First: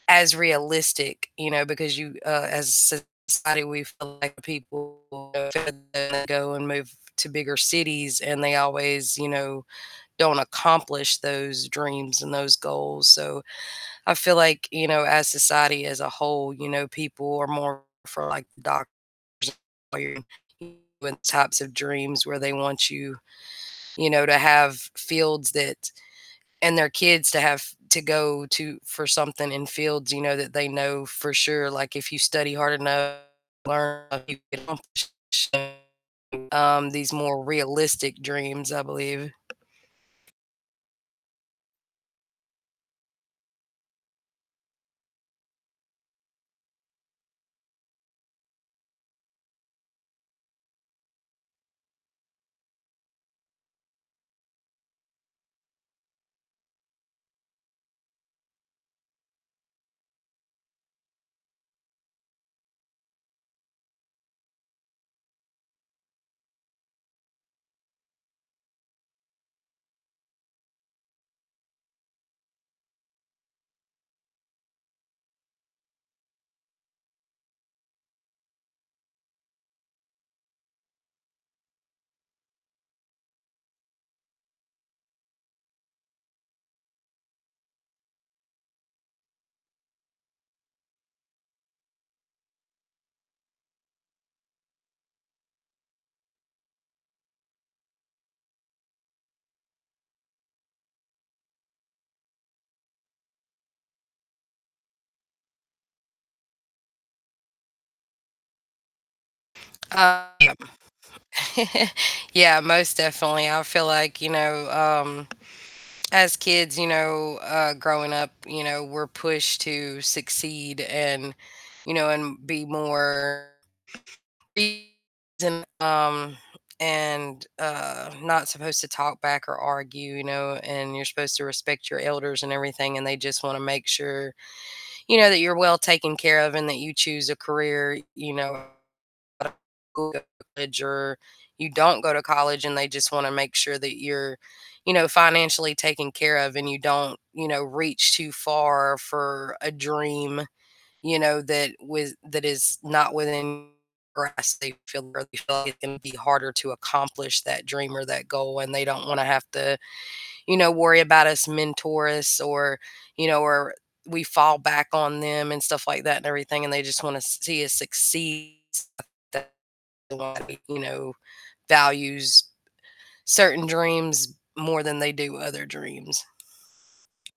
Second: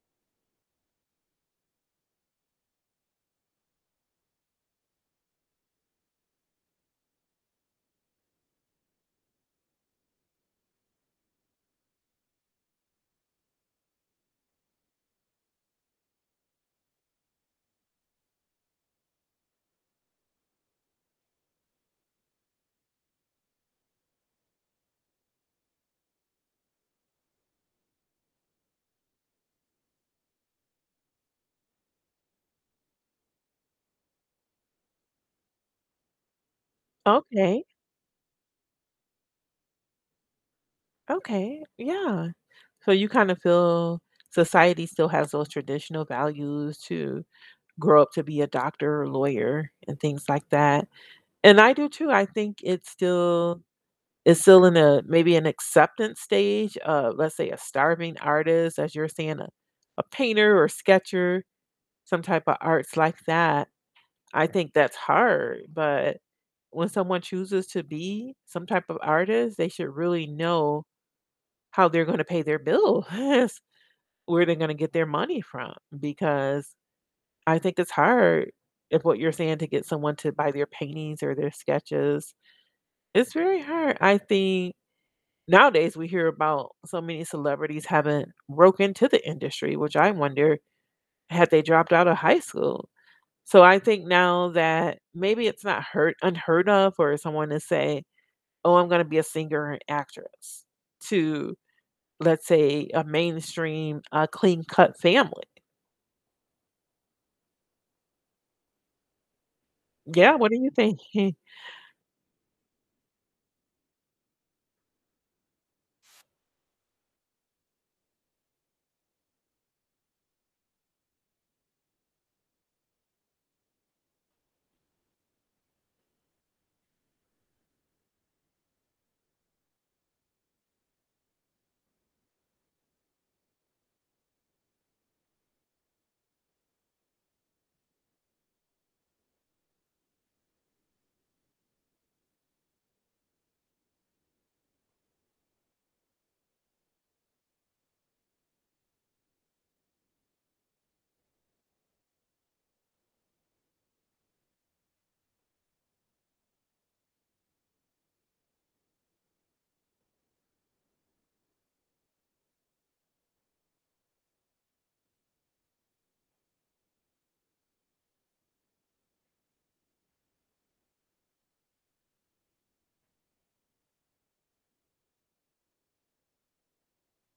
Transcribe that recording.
As realistic, you know, because you uh, as a society we feel like people [unintelligible] go and move to bigger cities and they always, you know, don't accomplish those dreams and those goals, so, I feel like, you know, as society as a whole, you know, people are more for like doctors and [unintelligible] lawyers and types of dreams where they want you, you know, to have fields that and their kids to have to go to for something in fields, you know, that they know for sure, like, if you study hard enough, and learn, you can accomplish [unintelligible] um, these more Okay. realistic dreams, I believe. Okay, yeah. So you kind of feel society still has those traditional values to grow up to be a doctor or lawyer and things like that, and I do too, I think it's still it's still in a maybe an acceptance stage of, let's say, a starving artist, as you were saying, uh, a painter or sketcher, some type of arts like that. I think that's hard, but when someone chooses to be some type of artist, they should really know how they're gonna pay their bills, where they're gonna get their money from, because I think it's hard if what you're saying to get someone to buy their paintings or their sketches. It's very hard. I think nowadays we hear about so many celebrities having broke into the industry, which I wonder, had they dropped outta high school? So I think now that maybe it's not hur unheard of for someone to say, "Oh, I'm gonna be a singer and an actress," to, let's say, a mainstream, a clean-cut family. Um, Yeah, what yep. do you thinking? Yeah, most definitely. I feel like, you know, um, as kids, you know, uh, growing up, you know, we're pushed to succeed and, you know, and be more [unintelligible] and um, and, uh, not supposed to talk back or argue, you know, and you're supposed to respect your elders and everything, and they just wanna make sure, you know, that you're well taken care of and that you choose a career, you know, [unintelligible] go to college or you don't go to college, and they just wanna make sure that you're, you know, financially taken care of and you don't, you know, reach too far for a dream, you know, that with that is not within grasp. They feel they feel like it can be harder to accomplish that dream or that goal, and they don't wanna have to, you know, worry about us, mentor us or, you know, or we fall back on them and stuff like that and everything, and they just wanna see us succeed. [unintelligible] you know, values certain dreams more than they do other dreams.